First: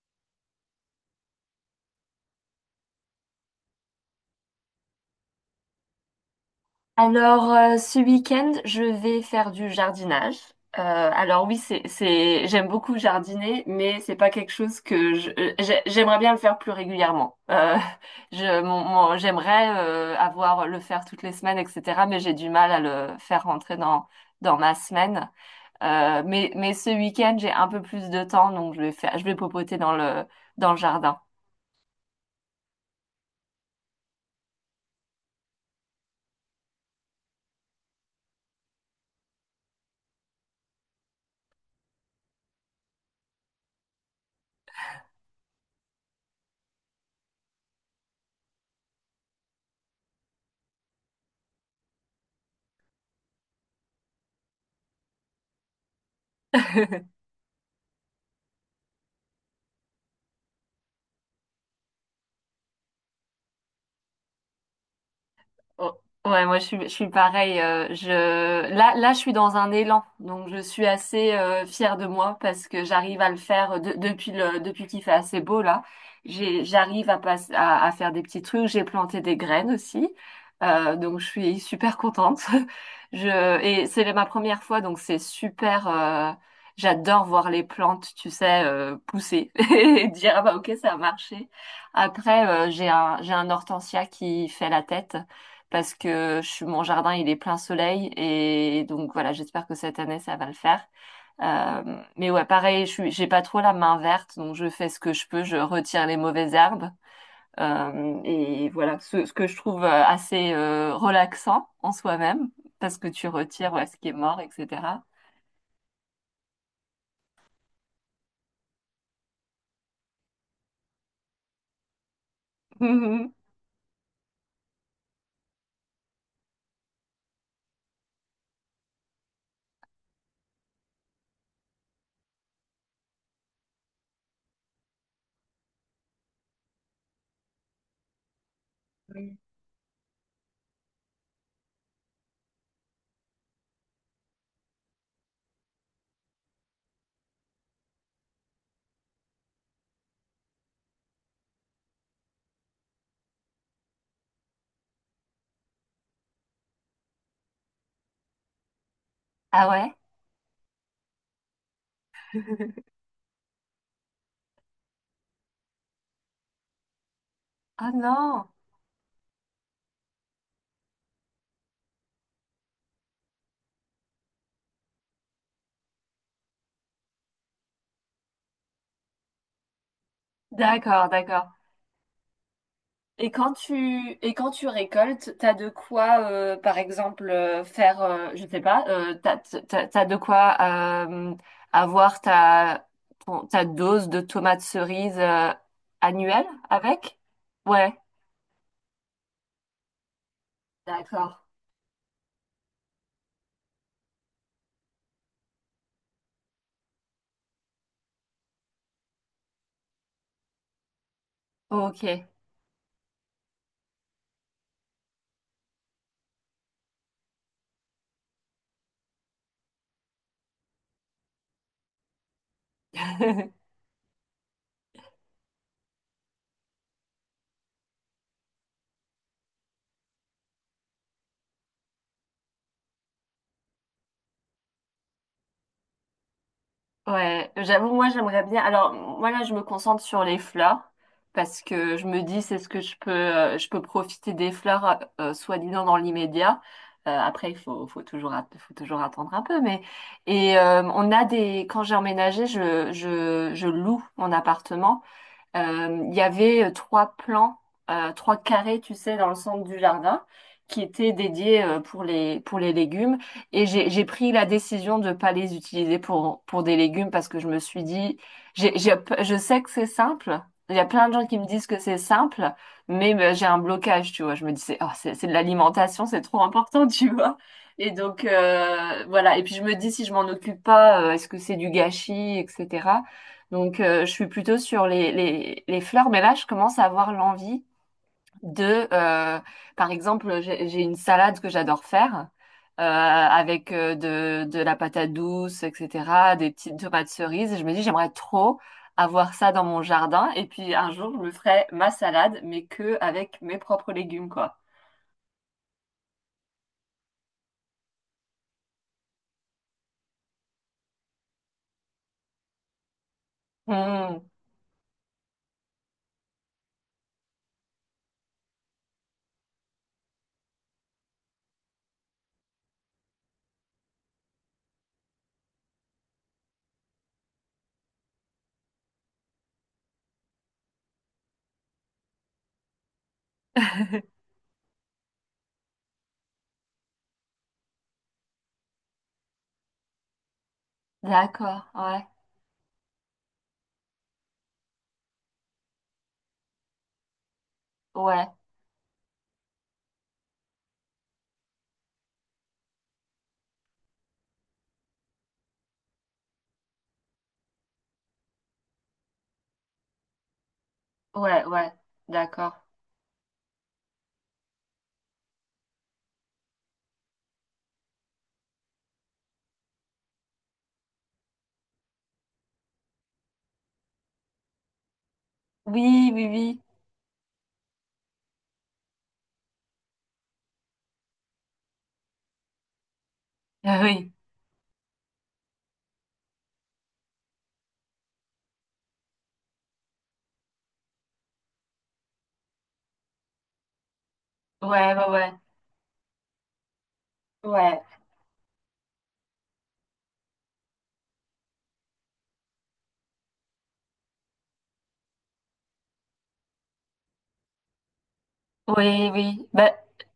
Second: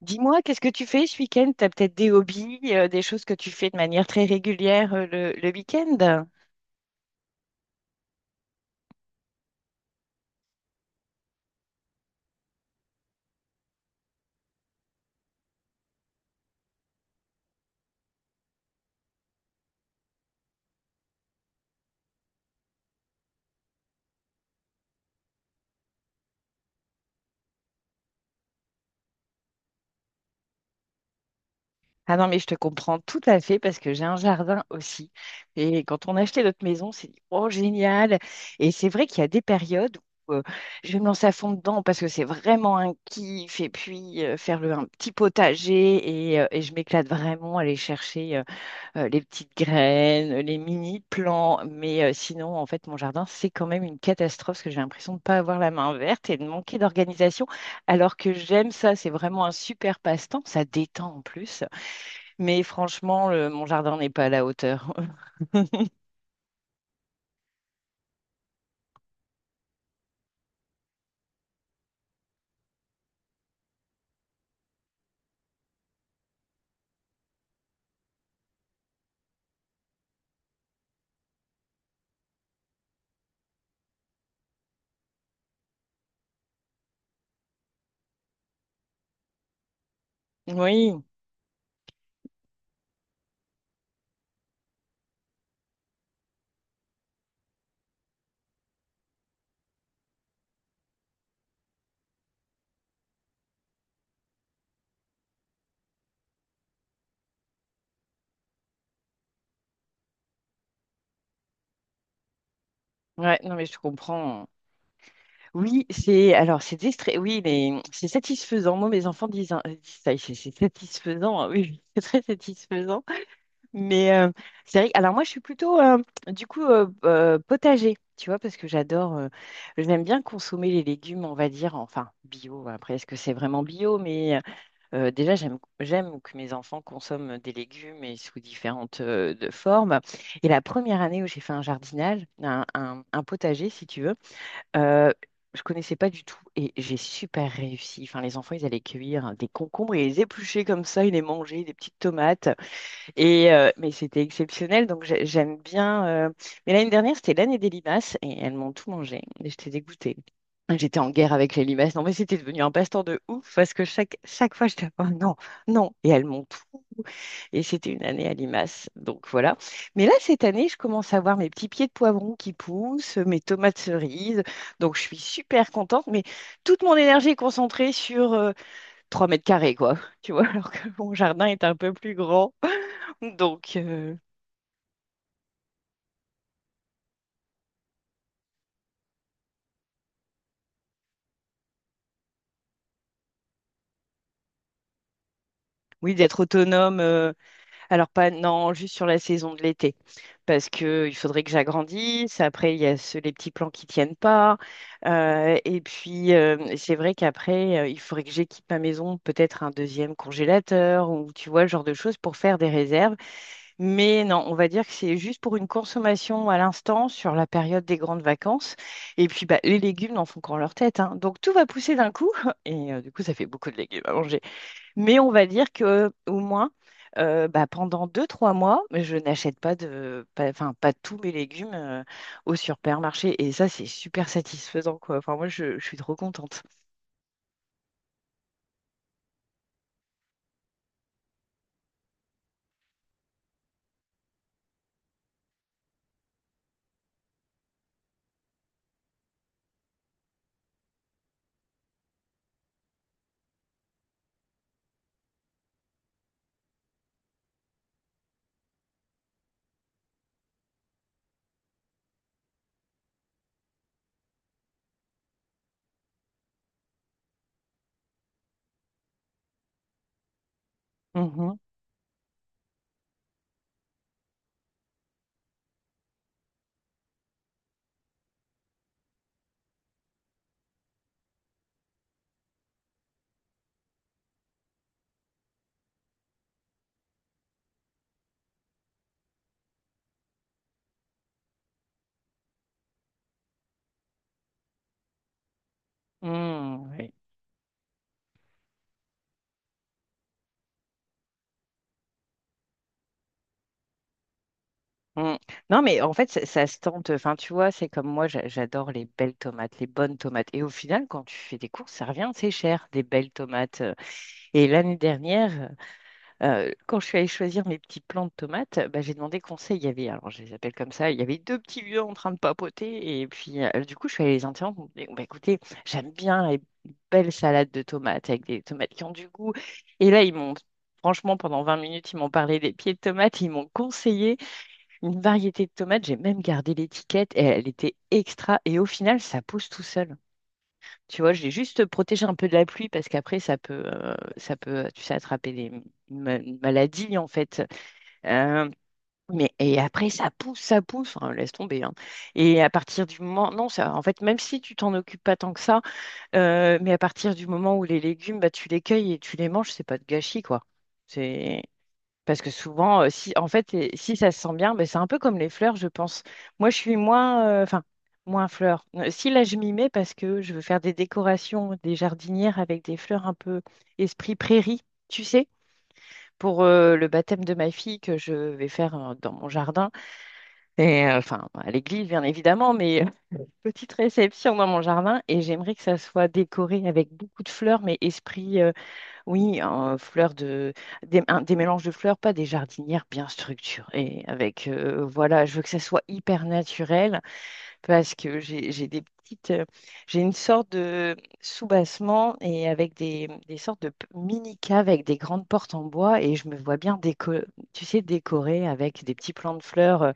Dis-moi, qu'est-ce que tu fais ce week-end? Tu as peut-être des hobbies, des choses que tu fais de manière très régulière le week-end? Alors, ce week-end, je vais faire du jardinage. Euh, alors oui, c'est, j'aime beaucoup jardiner, mais c'est pas quelque chose que j'aimerais bien le faire plus régulièrement. J'aimerais avoir le faire toutes les semaines, etc. Mais j'ai du mal à le faire rentrer dans ma semaine. Mais ce week-end, j'ai un peu plus de temps, donc je vais popoter dans le jardin. Ah non, mais je te comprends tout à fait parce que j'ai un jardin aussi. Et quand on a acheté notre maison, on s'est dit, oh, génial! Et c'est vrai qu'il y a des périodes où je vais me lancer à fond dedans parce que c'est vraiment un kiff. Et puis, faire un petit potager et je m'éclate vraiment à aller chercher les petites graines, les mini-plants. Mais sinon, en fait, mon jardin, c'est quand même une catastrophe parce que j'ai l'impression de ne pas avoir la main verte et de manquer d'organisation. Alors que j'aime ça, c'est vraiment un super passe-temps. Ça détend en plus. Mais franchement, mon jardin n'est pas à la hauteur. Oh, ouais, moi je suis pareil. Là, je suis dans un élan, donc je suis assez fière de moi parce que j'arrive à le faire depuis depuis qu'il fait assez beau là. J'arrive à, à faire des petits trucs. J'ai planté des graines aussi, donc je suis super contente. Et c'est ma première fois, donc c'est super. J'adore voir les plantes, tu sais, pousser et dire ah bah ok ça Oui, a marché. Après, j'ai un hortensia qui fait la tête parce que mon jardin il est plein soleil et donc voilà j'espère que cette année ça va le faire. Mais ouais pareil je suis j'ai pas trop la main verte donc je fais ce que je peux, je retire les mauvaises herbes et voilà ce que je trouve assez relaxant en soi-même parce que tu ouais, non, mais retires je ouais, ce qui est mort comprends. etc. Oui, oui, mais c'est satisfaisant. Moi, mes enfants disent, disent ça, c'est satisfaisant, hein. Oui, c'est très satisfaisant. Mais c'est vrai, alors moi je suis plutôt du coup potager, tu vois, parce que j'adore, j'aime bien consommer les légumes, on va dire, enfin bio, après est-ce que c'est vraiment bio, mais déjà j'aime que mes enfants consomment des légumes et sous différentes de formes. Et la première année où j'ai fait un jardinage, un potager si tu veux, euh, je connaissais pas du tout et j'ai super réussi. Enfin les enfants ils allaient cueillir des concombres et les éplucher comme ça, ils les mangeaient, des petites tomates. Et mais c'était exceptionnel, donc j'aime bien. Mais l'année dernière, c'était l'année des limaces et elles m'ont tout mangé. Et Ah j'étais ouais? dégoûtée. J'étais en guerre avec les limaces. Non, mais c'était devenu un passe-temps de ouf parce que chaque fois, j'étais oh, non, non. Et elles m'ont tout. Et Ah c'était une année à non. limaces. Donc voilà. Mais là, cette année, je commence à voir mes petits pieds de poivron qui poussent, mes tomates cerises. Donc je suis super contente. Mais toute mon énergie est concentrée sur 3 mètres carrés, quoi. Tu vois, alors que D'accord, mon jardin d'accord. est un peu plus grand. Et quand Donc, tu et quand tu récoltes, t'as de quoi, par exemple, faire, je sais pas, t'as de quoi euh, avoir ta ta dose de tomates cerises oui, d'être annuelle autonome. avec? Ouais, Alors, pas, non, juste sur la saison de l'été. Parce que il d'accord. faudrait que j'agrandisse. Après, il y a les petits plans qui tiennent pas. Et puis, c'est vrai qu'après, il faudrait que j'équipe ma maison, peut-être un deuxième congélateur ou tu vois, le genre de Ok. choses pour faire des réserves. Mais non, on va dire que c'est juste pour une consommation à l'instant sur la période des grandes vacances. Et puis, bah, les légumes n'en font qu'en leur tête, hein. Donc, tout va pousser d'un coup. Et du coup, ça fait beaucoup de légumes à manger. Mais on va dire que au moins, bah, pendant 2, 3 mois, je n'achète pas de, pas- enfin pas tous mes légumes au supermarché. Et ça, c'est super satisfaisant, quoi. Enfin, moi, je suis trop contente. Ouais, j'avoue, moi j'aimerais bien. Alors moi là, je me concentre sur les fleurs parce que je me dis c'est ce que je peux profiter des fleurs soi-disant dans l'immédiat. Après, faut toujours, faut toujours attendre un peu. Mais et on a des. Quand j'ai emménagé, je loue mon appartement il y avait trois plans, trois carrés, tu sais, dans le centre du jardin, qui étaient dédiés pour les légumes. J'ai pris la décision de ne pas les utiliser pour des légumes parce que je me suis dit, j'ai, j'ai- je sais que c'est simple. Il y a plein de gens qui me Mhm. disent que c'est simple, mais j'ai un blocage, tu vois. Je me dis, c'est oh, c'est de l'alimentation, c'est trop important, tu vois. Et donc voilà. Et puis je me dis, si je m'en occupe pas, est-ce que c'est du gâchis, etc. Donc, je suis plutôt sur les fleurs, mais là, je commence à avoir l'envie de, euh, par exemple, j'ai une salade que j'adore faire avec de la patate douce, etc., des petites Mm, tomates oui. cerises. Je me dis, j'aimerais trop avoir ça dans mon jardin. Et puis, un jour, je me ferai ma salade, mais que avec mes propres légumes, quoi. Mm. Non, mais en fait, ça se tente. Enfin, tu vois, c'est comme moi, j'adore les belles tomates, les bonnes tomates. Et au final, quand tu fais des courses, ça revient, c'est cher, des belles tomates. Hmm. Et l'année dernière, quand je suis allée choisir mes petits plants de tomates, bah, j'ai demandé conseil. Il y avait, alors je les appelle comme ça, il y avait deux petits vieux en train de papoter. Et puis, du coup, je suis allée les interrompre. Je me dis, bah, écoutez, j'aime bien les belles salades de tomates avec des tomates qui ont du goût. Et là, ils m'ont, franchement, pendant 20 minutes, ils m'ont parlé des pieds de tomates. Ils m'ont conseillé une variété de tomates. J'ai même gardé l'étiquette. Et elle était extra. Et au final, ça pousse tout seul. Tu vois, je l'ai D'accord, juste ouais, protégé un peu de la pluie parce qu'après, ça peut, tu sais, attraper des une maladie, en fait. ouais, Euh, mais, et après, ça pousse, enfin, laisse tomber, hein. Et à partir du moment, non, ça, en fait, même si tu t'en occupes pas tant que ça, mais à partir du moment où les légumes, bah, tu les cueilles et tu les manges, c'est pas de gâchis, quoi. ouais, C'est ouais, parce que d'accord. souvent, si, en fait, si ça se sent bien, ben, c'est un peu comme les fleurs, je pense. Moi, je suis moins, enfin, moins fleur. Si là, je m'y mets parce que je veux faire des décorations, des jardinières avec des fleurs un peu esprit prairie, tu sais, Oui, oui, oui. pour le baptême de ma fille que je vais faire dans mon jardin. Et enfin, à l'église, bien évidemment, mais Ah petite oui, réception dans mon jardin. Et j'aimerais que ça soit décoré avec beaucoup de fleurs, mais esprit oui, un fleur de, des, un- des mélanges de fleurs, pas des jardinières bien structurées. Avec, ouais, ouais, ouais. voilà, je veux que ça soit hyper naturel Ouais. parce que j'ai une sorte de soubassement et avec des sortes de mini caves avec des grandes portes en bois et je me vois bien tu sais, décorer avec Oui, des petits oui. plants de Ben, fleurs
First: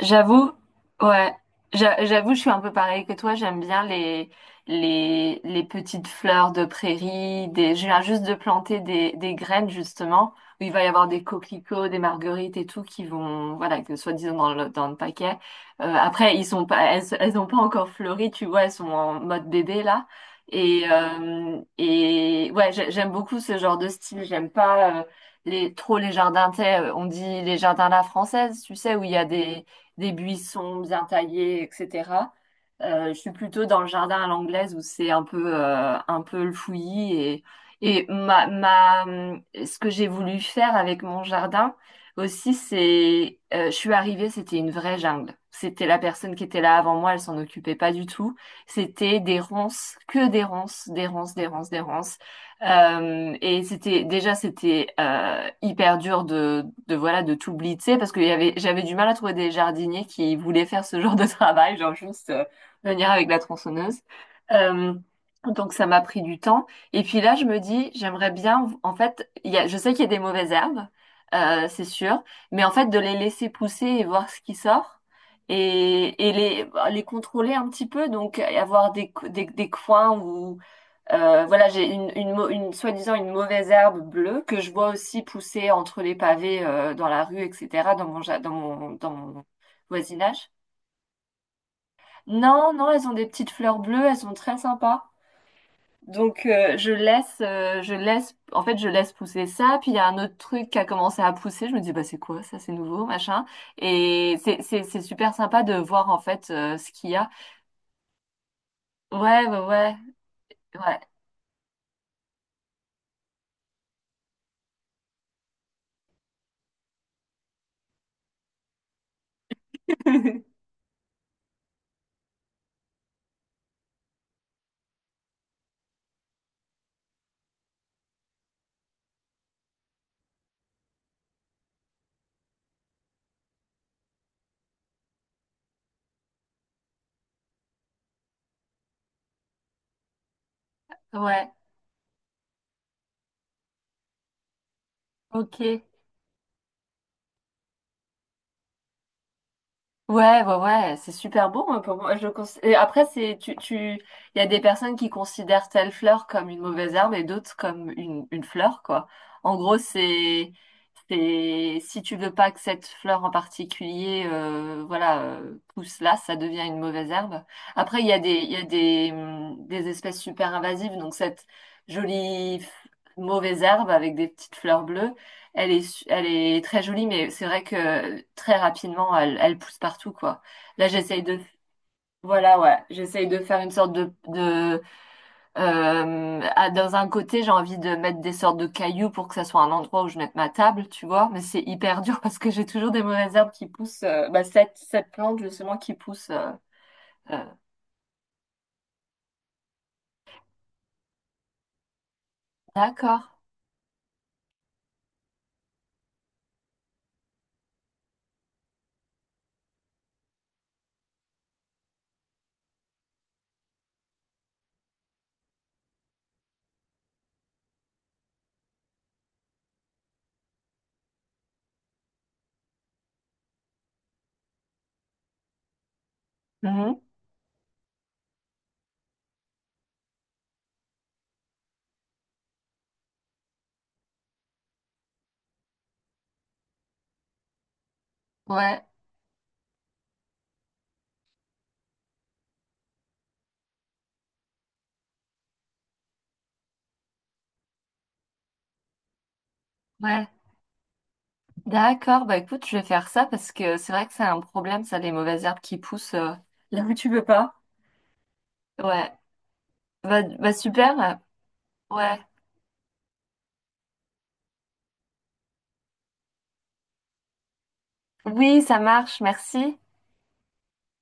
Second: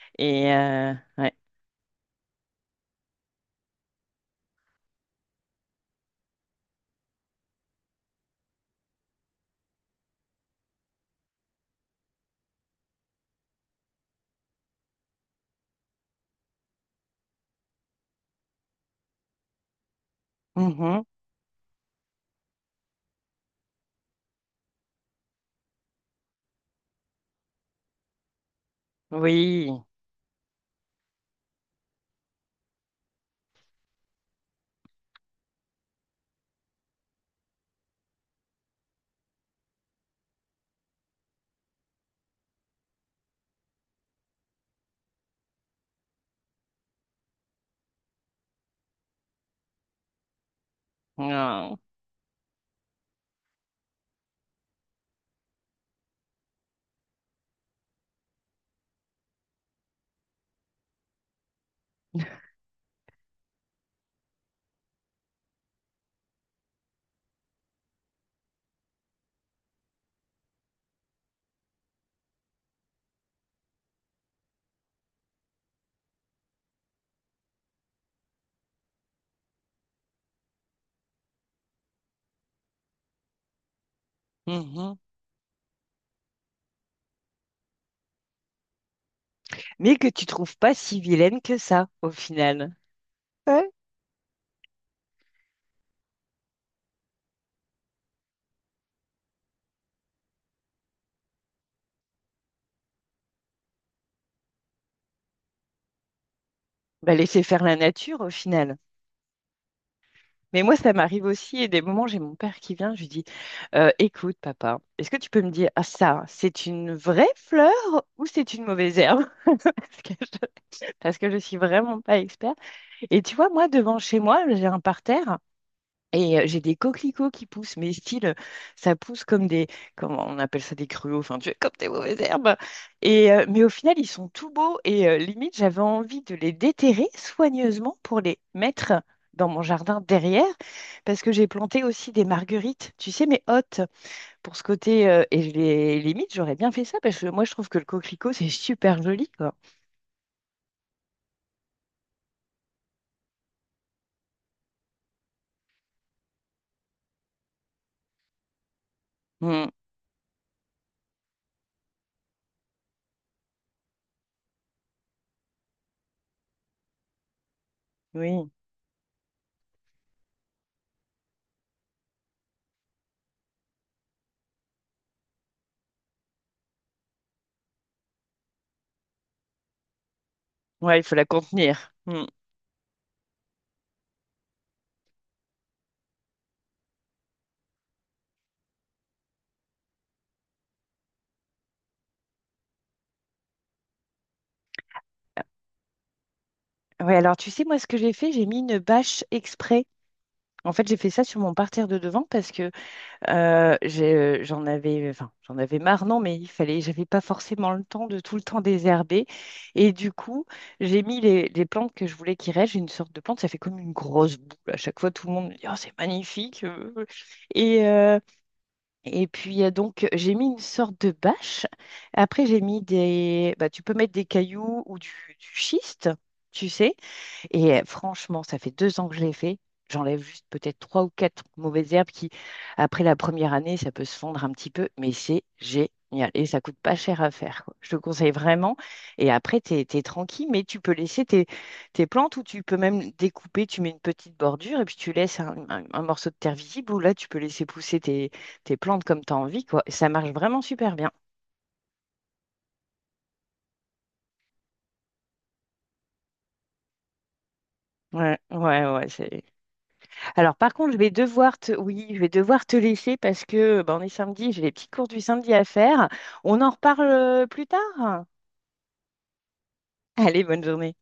j'avoue, et euh, ouais. ouais, j'avoue, je suis un peu pareil que toi. J'aime bien les petites fleurs de prairie. Des... Je viens juste de planter des graines, justement, où il va y avoir des coquelicots, des marguerites et tout qui vont, voilà, que soi-disant dans dans le paquet. Après, ils sont pas, elles, elles ont pas encore fleuri, tu vois, elles sont en mode bébé, là. Mhm. Et ouais, j'aime beaucoup ce genre de style. J'aime pas trop les jardins, tu sais, on dit les jardins à la française, tu sais, où il y a des Oui. Buissons bien taillés, etc. Je suis plutôt dans le jardin à l'anglaise où c'est un peu le fouillis et, ma, ce que j'ai voulu faire avec mon jardin aussi, c'est, je suis arrivée, c'était une vraie jungle. C'était la personne qui était là avant moi, elle s'en occupait pas du tout. C'était des ronces, que des ronces, des ronces, des ronces, Ah. des ronces. C'était hyper dur de voilà de tout blitzer parce que il y avait j'avais du mal à trouver des jardiniers qui voulaient faire ce genre de travail, genre juste venir avec la tronçonneuse. Euh, donc ça m'a pris du temps. Et puis là je me dis j'aimerais bien en fait je sais qu'il y a des mauvaises herbes, c'est sûr, mais en fait de les laisser pousser et voir ce qui sort. Et, bah, les contrôler un petit peu, donc avoir des coins où voilà, j'ai une soi-disant une mauvaise herbe bleue que je vois Mhm. aussi pousser entre les pavés dans la rue, etc., dans mon, ja- dans mon Mais que tu voisinage. trouves pas si vilaine que ça au Non, final. non, elles ont des petites fleurs bleues, elles sont très sympas. Donc en fait je laisse pousser ça. Puis il y a un autre truc qui a commencé à pousser. Je me dis bah c'est quoi ça, c'est nouveau, machin. Et c'est super sympa de voir en fait ce qu'il Bah, y a. laisser faire la nature au final. Ouais, ouais, ouais, Mais moi, ça ouais. m'arrive aussi, et des moments, j'ai mon père qui vient, je lui dis, écoute, papa, est-ce que tu peux me dire, ah ça, c'est une vraie fleur ou c'est une mauvaise herbe? Parce que je, parce que je suis vraiment pas expert. Et tu vois, moi, devant chez moi, j'ai un parterre. Et j'ai des coquelicots qui poussent, mais style, ça pousse comme comment on appelle ça, des gruaux, enfin, tu comme des mauvaises herbes. Et, mais au final, ils sont tout beaux et limite, j'avais envie de les déterrer soigneusement pour les mettre dans mon jardin derrière, parce que j'ai Ouais. planté aussi des marguerites, tu sais, mais hautes, pour ce côté, et je Ok. les limite, j'aurais bien fait ça, parce que moi, je trouve que le coquelicot, c'est super joli, quoi. Ouais, ouais, ouais, c'est super beau, hein, pour moi. Et après, il y a des personnes qui considèrent telle fleur comme une mauvaise herbe et d'autres comme une fleur, quoi. En Mm, gros, c'est, si tu veux pas que cette fleur en particulier, voilà, pousse là, ça devient une mauvaise herbe. Après, il y a des, oui, il y a des espèces super invasives, donc cette jolie f- mauvaise herbe avec des petites fleurs bleues. Elle est, elle est très jolie, mais c'est vrai que très rapidement, elle pousse partout, quoi. Là, ouais, il faut la contenir. Mm. voilà, ouais, j'essaye de faire une sorte dans un côté, j'ai envie de mettre des sortes de cailloux pour que ça soit un endroit où je mette ma table, tu vois. Mais c'est hyper dur parce que j'ai toujours des mauvaises herbes qui poussent, bah, cette plante, justement, qui pousse. Ouais, alors euh, tu sais, moi, ce que j'ai fait, j'ai mis une bâche exprès. En fait, j'ai fait ça sur mon parterre de devant parce que D'accord. euh, j'ai- j'en avais, enfin, j'en avais marre, non, mais il fallait, j'avais pas forcément le temps de tout le temps désherber. Et du coup, j'ai mis les plantes que je voulais qu'ils restent. J'ai une sorte de plante, ça fait comme une grosse boule. À chaque fois, tout le monde me dit, oh, c'est magnifique. Et, euh, et puis, donc, j'ai mis une sorte de bâche. Après, j'ai mis bah, tu peux mettre des cailloux ou du schiste, tu sais. Mhm. Et franchement, ça fait 2 ans que je l'ai fait. J'enlève juste peut-être trois ou quatre mauvaises herbes qui, après la première année, ça peut se fondre un petit peu, mais c'est génial. Et ça coûte pas cher à faire, quoi. Je te conseille vraiment. Ouais, Et après, tu es tranquille, mais tu peux laisser tes plantes ou tu peux même découper, tu mets une petite bordure et puis tu laisses un morceau de terre visible où là, tu peux laisser pousser tes plantes comme tu as envie, quoi. Et ça ouais. marche vraiment super bien. D'accord. Bah, écoute, je vais faire ça parce que c'est vrai que c'est un problème, ça, les mauvaises herbes qui poussent, là où tu veux pas. Ouais, ouais, ouais, Ouais. c'est Bah alors par contre, je vais super. devoir oui, je Ouais. vais devoir te laisser parce que ben, on est samedi, j'ai les petits cours du samedi à faire. On en reparle plus tard. Oui, ça marche, merci. Allez, bonne journée.